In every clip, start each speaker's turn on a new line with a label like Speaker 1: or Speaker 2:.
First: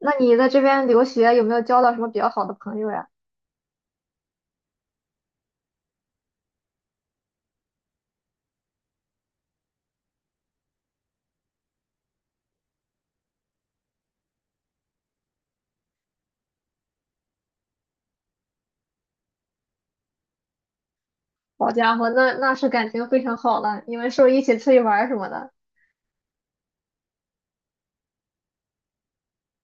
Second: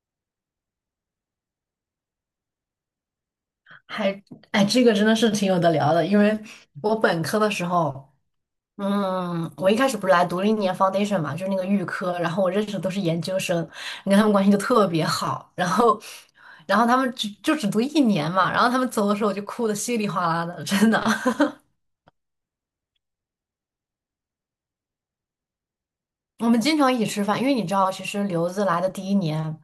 Speaker 1: 那你在这边留学有没有交到什么比较好的朋友呀？
Speaker 2: 还，哎，这个真的是挺有的聊的，因为我本科的时候，我一开始不是来读了一年 foundation 嘛，就是那个预科，然后我认识的都是研究生，你看他们关系就特别好，然后他们就只读一年嘛，然后他们走的时候我就哭的稀里哗啦的，真的。
Speaker 1: 好家伙，那是感情非常好了，你们是不是一起出去玩儿什么的？
Speaker 2: 我们经常一起吃饭，因为你知道，其实留子来的第一年，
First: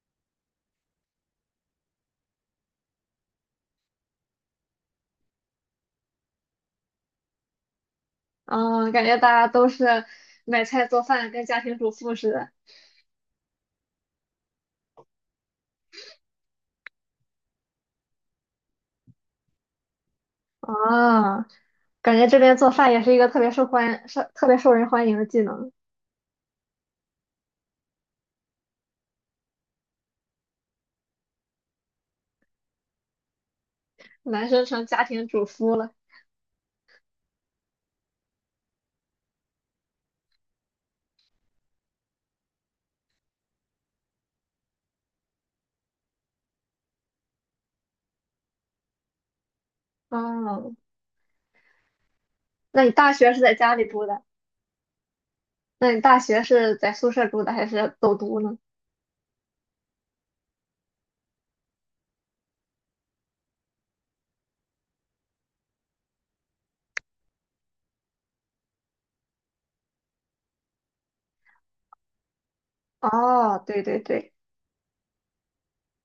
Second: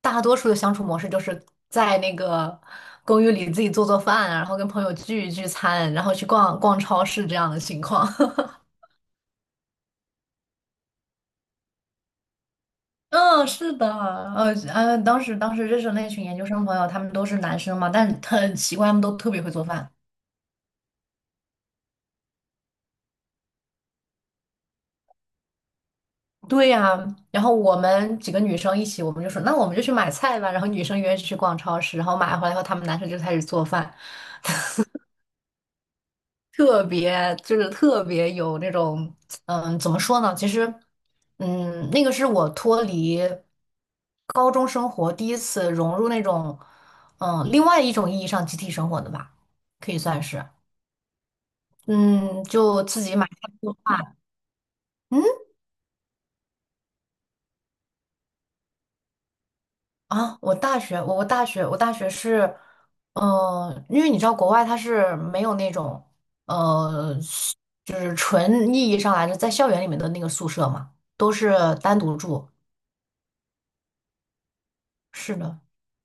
Speaker 2: 大多数的相处模式就是在那个公寓里自己做做饭啊然后跟朋友聚一聚餐，然后去逛逛超市这样的情况。
Speaker 1: 嗯，感觉大家都是买菜做饭，跟家庭主妇似的。
Speaker 2: 嗯，是的，当时认识的那群研究生朋友，他们都是男生嘛，但很奇怪，他们都特别会做饭。
Speaker 1: 啊，感觉这边做饭也是一个特别受人欢迎的技能，
Speaker 2: 对呀，然后我们几个女生一起，我们就说，那我们就去买菜吧。然后女生约去逛超市，然后买回来后，他们男生就开始做饭，
Speaker 1: 男生成家庭主夫了。
Speaker 2: 特别有那种，怎么说呢？其实，那个是我脱离高中生活第一次融入那种，另外一种意义上集体生活的吧，可以算是。
Speaker 1: 哦，
Speaker 2: 嗯，就
Speaker 1: 那你
Speaker 2: 自
Speaker 1: 大
Speaker 2: 己买
Speaker 1: 学是
Speaker 2: 菜
Speaker 1: 在家
Speaker 2: 做
Speaker 1: 里住
Speaker 2: 饭
Speaker 1: 的？
Speaker 2: 嗯
Speaker 1: 那你大学是在宿舍住的还是走读呢？
Speaker 2: 我大学是，因为你知道国外它是没有那种，呃，是就是纯意义上来的在校园里面的那个宿舍嘛，都是单独住。
Speaker 1: 哦，对对对。
Speaker 2: 是的，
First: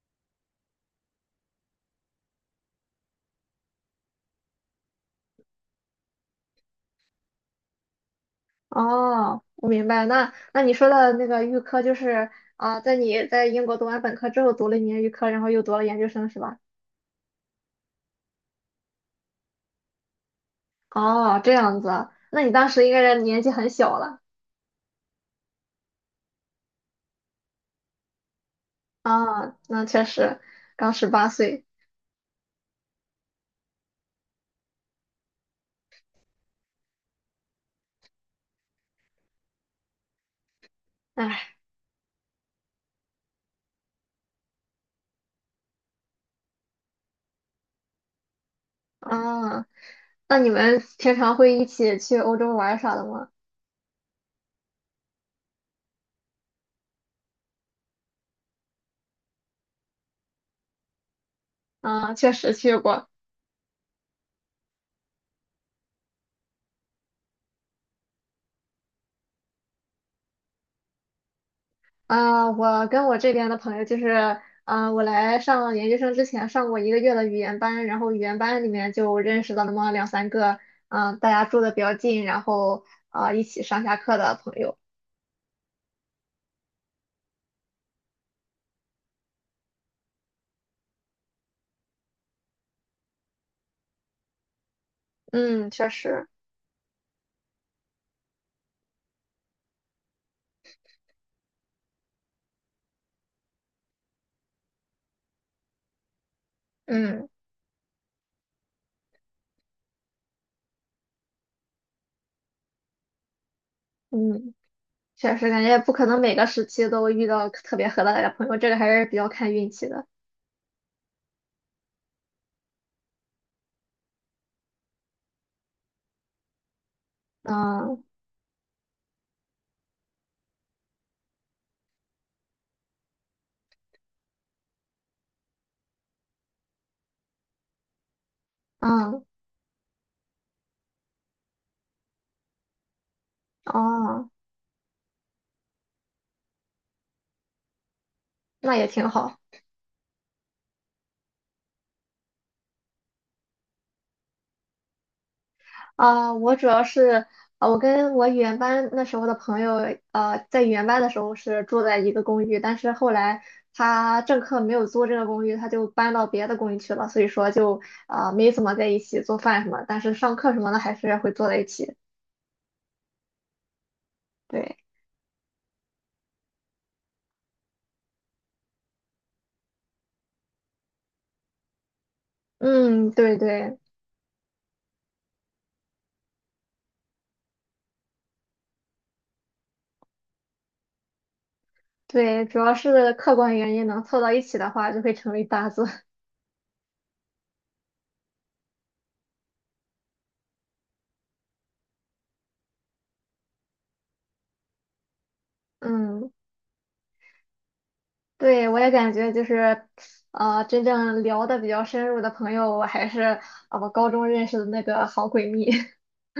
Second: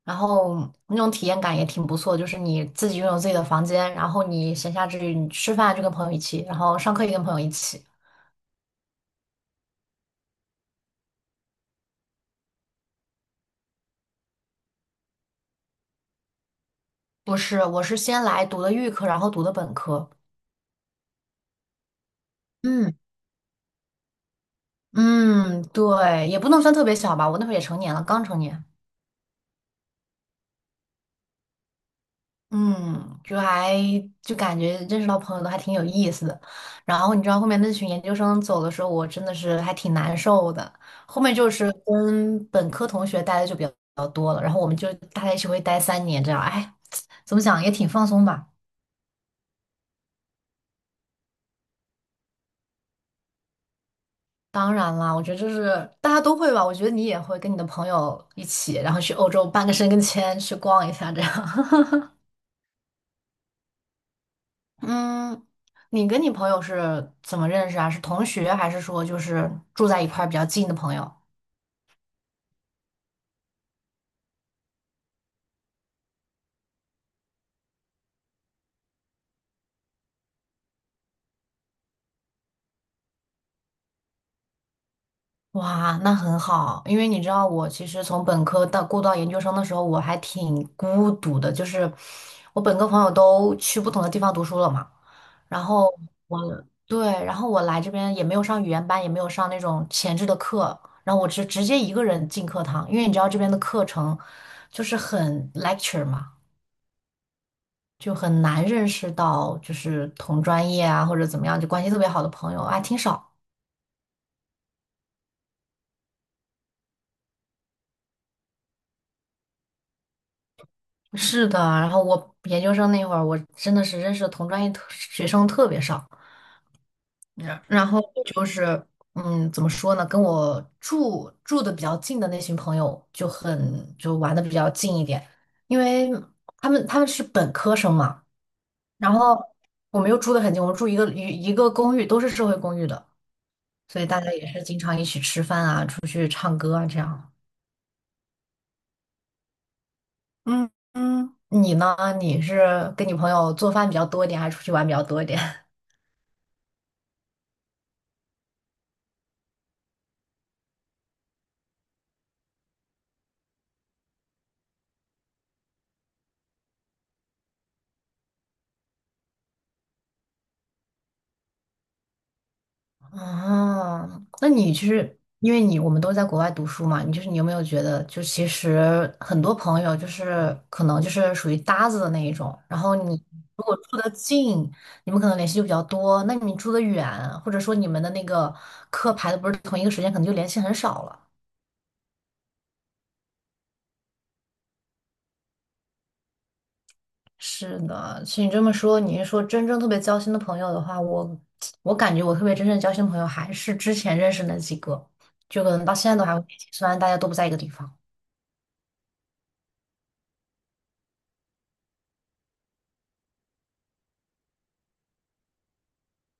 Speaker 2: 然后那种体验感也挺不错，就是你自己拥有自己的房间，然后你闲暇之余你吃饭就跟朋友一起，然后上课也跟朋友一起。
Speaker 1: 哦，我明白。那你说的那个预科就是啊，你在英国读完本科之后读了一年预科，然后又读了研究生是吧？
Speaker 2: 不是，我是先来读的预科，然后读的本科。
Speaker 1: 哦，这样子啊。那你当时应
Speaker 2: 嗯。
Speaker 1: 该是年纪很小了
Speaker 2: 嗯，对，也不能算特别小吧，我那会儿也成年了，刚成年。
Speaker 1: 啊，那确实刚18岁。
Speaker 2: 嗯，就感觉认识到朋友都还挺有意思的。然后你知道后面那群研究生走的时候，我真的是还挺难受的。后面就
Speaker 1: 唉，
Speaker 2: 是跟本科同学待的就比较多了，然后我们就大家一起会待3年这样。哎，怎么讲也挺放松吧。
Speaker 1: 啊，那你们平常会一起去欧洲玩儿啥的吗？
Speaker 2: 当然啦，我觉得就是大家都会吧。我觉得你也会跟你的朋友一起，然后去欧洲办个申根签，去逛一下这样。
Speaker 1: 啊，确实去过。
Speaker 2: 嗯，你跟你朋友是怎么认识啊？是同学，还是说就是住在一块儿比较近的朋友？
Speaker 1: 啊，我跟我这边的朋友就是，啊，我来上研究生之前上过一个月的语言班，然后语言班里面就认识了那么两三个，嗯、大家住的比较近，然后啊、一起上下课的朋友。
Speaker 2: 哇，那很好，因为你知道我其实从本科到过渡到研究生的时候，我还挺孤独的，就是我本科朋友都去不同的地方读书了嘛，然
Speaker 1: 嗯，
Speaker 2: 后
Speaker 1: 确实，
Speaker 2: 我对，然后我来这边也没有上语言班，也没有上那种前置的课，然后我直接一个人进课堂，因为你知道这边的课程就是很 lecture 嘛。
Speaker 1: 嗯
Speaker 2: 就很难认识到，就是同专业啊或者怎么样，就关系特别好的朋友啊，挺少。
Speaker 1: 嗯，确实感觉不可能每个时期都遇到特别合得来的朋友，这个还是比较看运气的。
Speaker 2: 是的，然后我研究生那会儿，我真的是认识的同专业学生特别少。然后
Speaker 1: 嗯
Speaker 2: 就是，怎么说呢？跟我住的比较近的那群朋友就很就玩的比较近一点，因为他们是本科生嘛，然
Speaker 1: 嗯
Speaker 2: 后我们又住的很近，我们住一个公寓，都是社会公寓的，所以大
Speaker 1: 哦，
Speaker 2: 家也是经常一起吃饭啊，出去。这样。
Speaker 1: 那也挺好。
Speaker 2: 嗯嗯，你呢？你是跟你朋友做饭比较多一点，还是出去玩比较多一点？
Speaker 1: 啊、我主要是我跟我语言班那时候的朋友，在语言班的时候是住在一个公寓，但是后来他正课没有租这个公寓，他就搬到别的公寓去了，所以说就没怎么在一起做饭什么，但是上课什么的还是会坐在一起。
Speaker 2: 哦，那你
Speaker 1: 对，
Speaker 2: 就是因为你我们都在国外读书嘛，你就是你有没有觉得，就其实很多朋友就是可能就是属于搭子的那一种，然后
Speaker 1: 嗯，
Speaker 2: 你
Speaker 1: 对
Speaker 2: 如果
Speaker 1: 对
Speaker 2: 住的近，你们可能联系就比较多；那你住的远，或者说你们的那个课排的不是同一个时间，可能就联系很少了。
Speaker 1: 对，主要是客观原因能凑到一起的话，就会成为搭子。
Speaker 2: 是的，其实你这么说，你是说真正特别交心的朋友的话，我感觉我特别真正交心的朋友还是之前认识那几个，就可 能到现在都
Speaker 1: 嗯。
Speaker 2: 还会联系，虽然大家都不在一个地方。
Speaker 1: 对，我也感觉就是，真正聊的比较深入的朋友，我还是高中认识的那个好闺蜜。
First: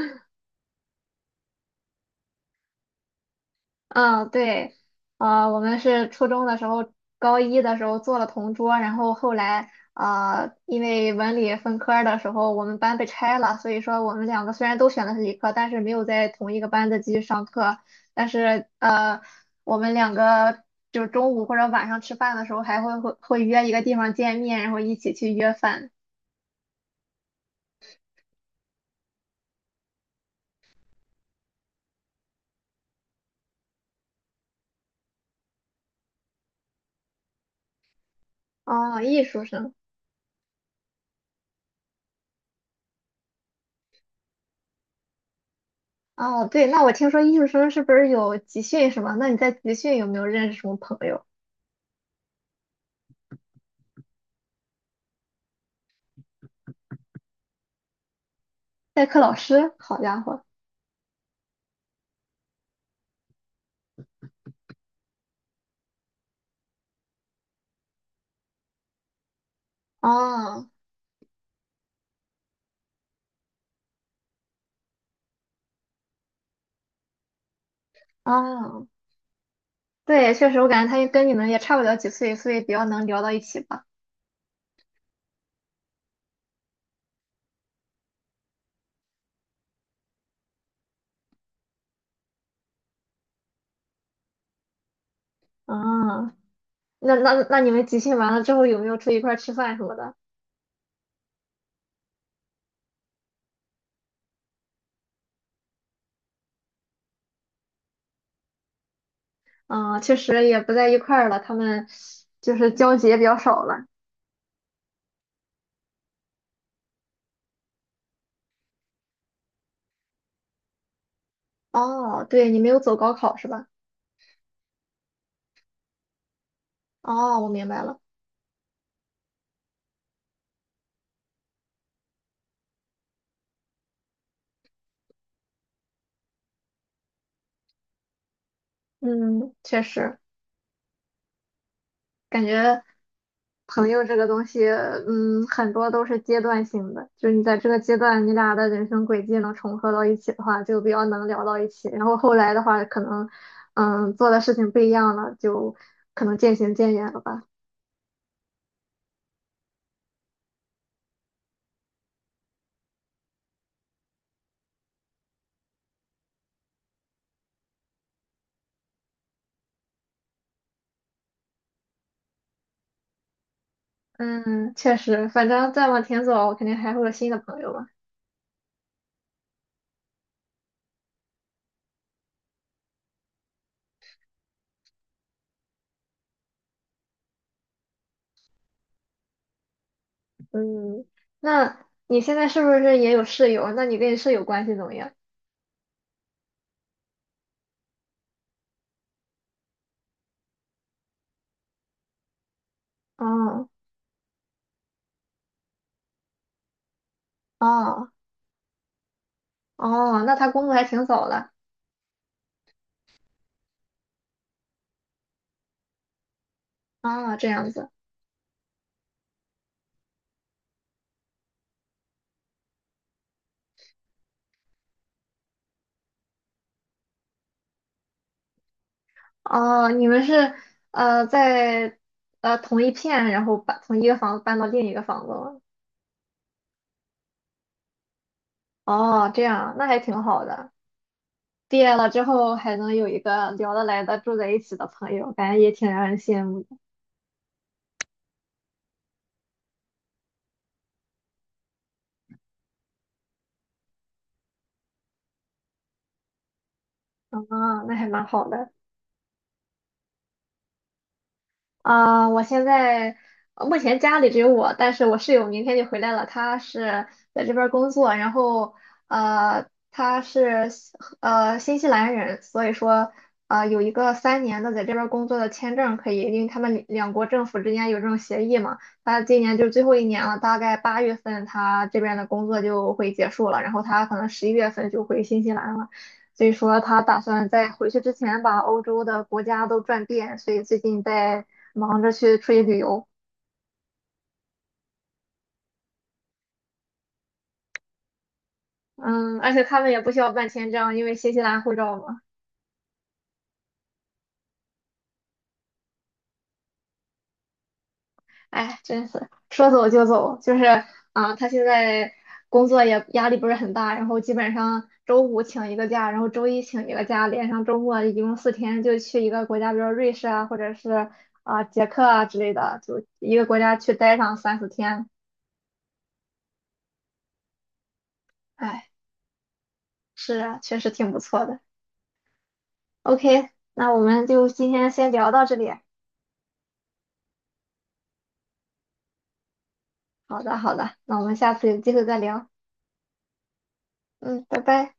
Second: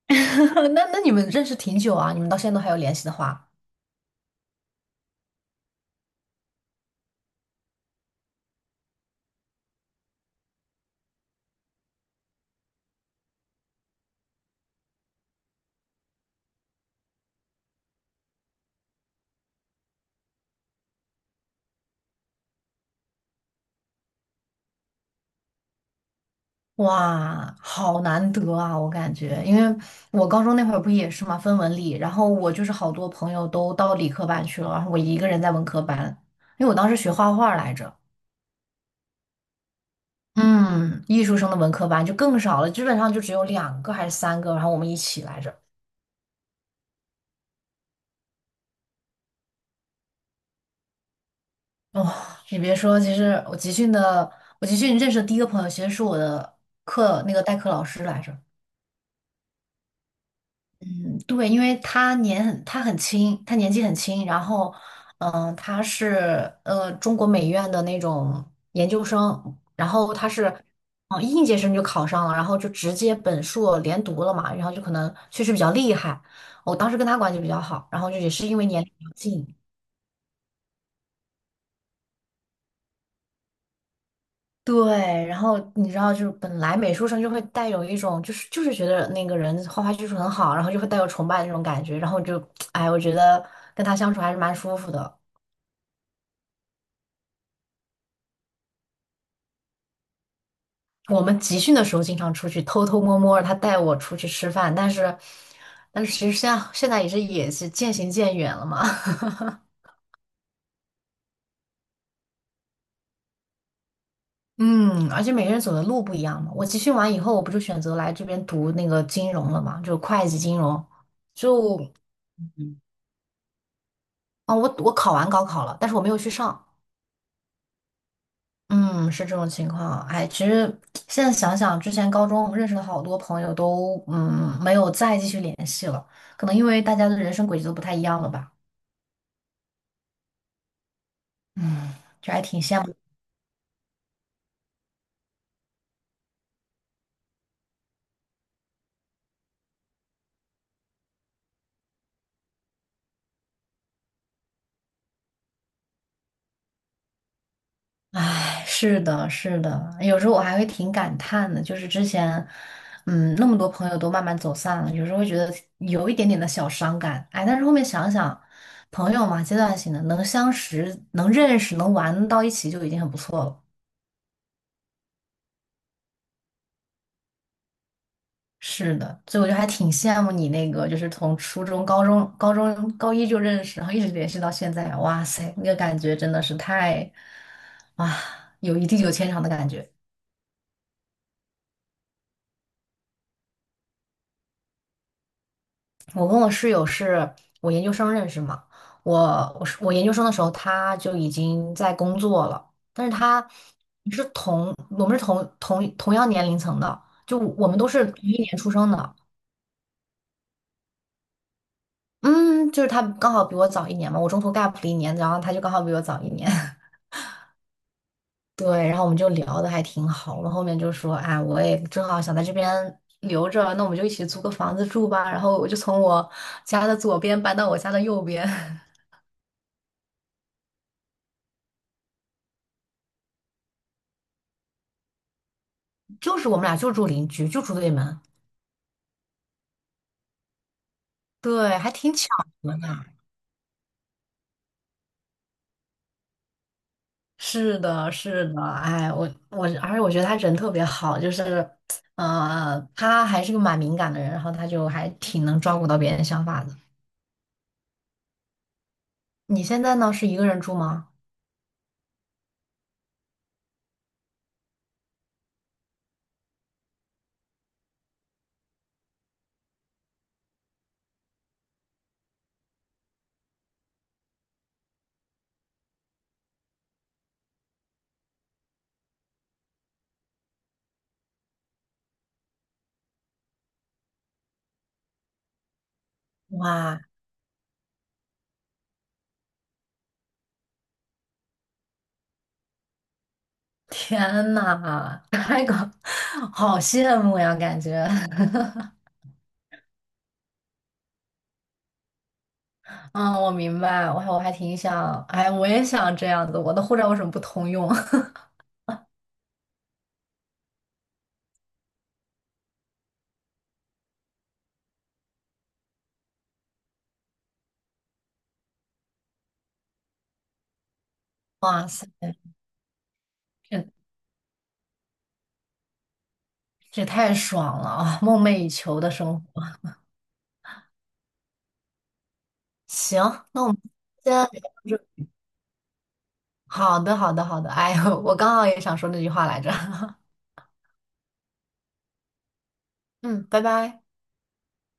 Speaker 2: 那你们认识挺久啊？你们到现在都还有联系的话，
Speaker 1: 嗯，对，我们是初中的时候，高一的时候做了同桌，然后后来因为文理分科儿的时候，我们班被拆了，所以说我们两个虽然都选的是理科，但是没有在同一个班子继续上课，但是我们两个。就是中午或者晚上吃饭的时候，还会约一个地方见面，然后一起去约饭。
Speaker 2: 哇，好难得啊！我感觉，因为我高中那会儿不也是嘛，分文理，然后我就是好多朋友都到理科班去了，然后我一个人在文科班，因为我当时学画画来着。
Speaker 1: 哦，艺术生。
Speaker 2: 嗯，艺术生的文科班就更少了，基本上就只有2个还是3个，然后我们一起来着。
Speaker 1: 哦，对，那我听说艺术生是不是有集训什么？那你在集训有没有认识什么朋友？
Speaker 2: 哦，你别说，其实我集训的，我集训认识的第一个朋友，其实是我的课那个代课老师来着。
Speaker 1: 代课老师？好家伙！
Speaker 2: 嗯，对，因为他年纪很轻，然后，他是中国美院的那种研究生，然后他是，
Speaker 1: 哦
Speaker 2: 应届生就考上了，然后就直接本硕连读了嘛，然后就可能确实比较厉害。我当时跟他关系比较好，然后就也是因为年
Speaker 1: 哦，
Speaker 2: 龄比较近，
Speaker 1: 对，确实，我感觉他跟你们也差不了几岁，所以比较能聊到一起吧。
Speaker 2: 对，然后你知道，就是本来美术生就会带有一种，就是觉得那个人画画技术很好，然后就会带有崇拜的那种感觉，然后就，哎，我觉得跟他相处还是蛮舒服的。
Speaker 1: 嗯，那你们集训完了之后有没有出去一块儿吃饭什么的？
Speaker 2: 我们集训的时候经常出去偷偷摸摸，他带我出去吃饭，但是，但是其实现在也是渐行渐远了嘛。
Speaker 1: 嗯，确实也不在一块儿了，他们就是交集也比较少了。
Speaker 2: 嗯，而且每个人走的路不一样嘛。我集训完以后，我不就选择来这边读那个金融了嘛，就会计金融。就
Speaker 1: 哦，对，你没有走高考是吧？
Speaker 2: 啊，我考完高考了，但是我没有去上。
Speaker 1: 哦，我明白了。
Speaker 2: 嗯，是这种情况。哎，其实现在想想，之前高中认识的好多朋友都没有再继续联系了，可能因为大家的人生轨迹都不太一样了吧。
Speaker 1: 嗯，确实。
Speaker 2: 嗯，就还
Speaker 1: 感
Speaker 2: 挺羡
Speaker 1: 觉
Speaker 2: 慕的。
Speaker 1: 朋友这个东西，嗯，很多都是阶段性的，就是你在这个阶段，你俩的人生轨迹能重合到一起的话，就比较能聊到一起。然后后来的话，可能，嗯，做的事情不一样了，就可能渐行渐远了吧。
Speaker 2: 哎，是的，是的，有时候我还会挺感叹的，就是之前，那么多朋友都慢慢走散了，有时候会觉得有一点点的小伤感。哎，但是后面想想，朋友嘛，阶段性的，能相识、能认识、能玩到一起就已经很不错了。
Speaker 1: 嗯，确实，反正再往前走，肯定还会有新的朋友嘛。
Speaker 2: 是的，所以我就还挺羡慕你那个，就是从初中、高中高一就认识，然后一直联系到现在。哇塞，那个感觉真的是太，哇，有一地久天长的感觉。
Speaker 1: 嗯，那你现在是不是也有室友？那你跟你室友关系怎么样？
Speaker 2: 我跟我室友是我研究生认识嘛，我是我研究生的时候他就已经在工作了，但是他
Speaker 1: 哦
Speaker 2: 是我们是同样年龄层的，就我们都是
Speaker 1: 哦
Speaker 2: 同一年出生的，
Speaker 1: 哦，那他工作还挺早的。
Speaker 2: 嗯，就是他刚好比我早一年嘛，我中途 gap 了一年，然后他就刚好比我早一年，
Speaker 1: 啊，这样子。
Speaker 2: 对，然后我们就聊的还挺好，我们后面就说，哎，我也正好想在这边留着，那我们就一起租个房子住吧，然后我就从我家的左边搬到我家的右边。
Speaker 1: 哦，你们是在同一片，然后把从一个房子搬到另一个房子吗？
Speaker 2: 就是我们俩就住邻居，就住对门，
Speaker 1: 哦，这样啊，那还挺好的。
Speaker 2: 对，
Speaker 1: 毕
Speaker 2: 还
Speaker 1: 业了
Speaker 2: 挺
Speaker 1: 之
Speaker 2: 巧
Speaker 1: 后
Speaker 2: 合
Speaker 1: 还能
Speaker 2: 的。
Speaker 1: 有一个聊得来的住在一起的朋友，感觉也挺让人羡慕的
Speaker 2: 是的，是的，哎，而且我觉得他人特别好，就是，他还是个蛮敏感的人，然后他就还挺能照顾到别人想法的。
Speaker 1: 啊，那还蛮好的。
Speaker 2: 你现在呢，是一个人住吗？
Speaker 1: 啊、我现在目前家里只有我，但是我室友明天就回来了，他是在这边儿工作，然后呃，他是新西兰人，所以说有一个3年的在这边儿工作的签证可以，因为他们两国政府之间有这种协议嘛。他今年就是最后一年了，大概8月份他这边的工作就会结束了，然后他可能11月份就回新西兰了。所以说
Speaker 2: 哇，
Speaker 1: 他打算在回去之前把欧洲的国家都转遍，所以最近在忙着去出去旅游。
Speaker 2: 天呐，那个 好羡慕呀，感觉。
Speaker 1: 嗯，而且他们也不需要办签证，因为新西兰护照嘛。
Speaker 2: 嗯，我明白，我还挺想，哎，我也想这样子，我的护照为什么不通用？
Speaker 1: 哎，真是说走就走，就是他现在工作也压力不是很大，然后基本上周五请一个假，然后周一请一个假，连上周末一共四天就去一个国家，比如瑞士啊，或者是啊、捷
Speaker 2: 哇
Speaker 1: 克
Speaker 2: 塞，
Speaker 1: 啊之类的，就一个国家去待上三四天。
Speaker 2: 这也太爽了啊！梦寐以
Speaker 1: 哎，
Speaker 2: 求的生活。
Speaker 1: 是啊，确实挺不错的。
Speaker 2: 行，
Speaker 1: OK，
Speaker 2: 那我们
Speaker 1: 那我们
Speaker 2: 先聊
Speaker 1: 就
Speaker 2: 到
Speaker 1: 今天先
Speaker 2: 这。
Speaker 1: 聊到这里。
Speaker 2: 好的，好的，好的。哎，呦，我刚好也想说那句话来着。
Speaker 1: 好的，好的，那我们下次有机会再聊。
Speaker 2: 嗯，拜拜。
Speaker 1: 嗯，拜拜。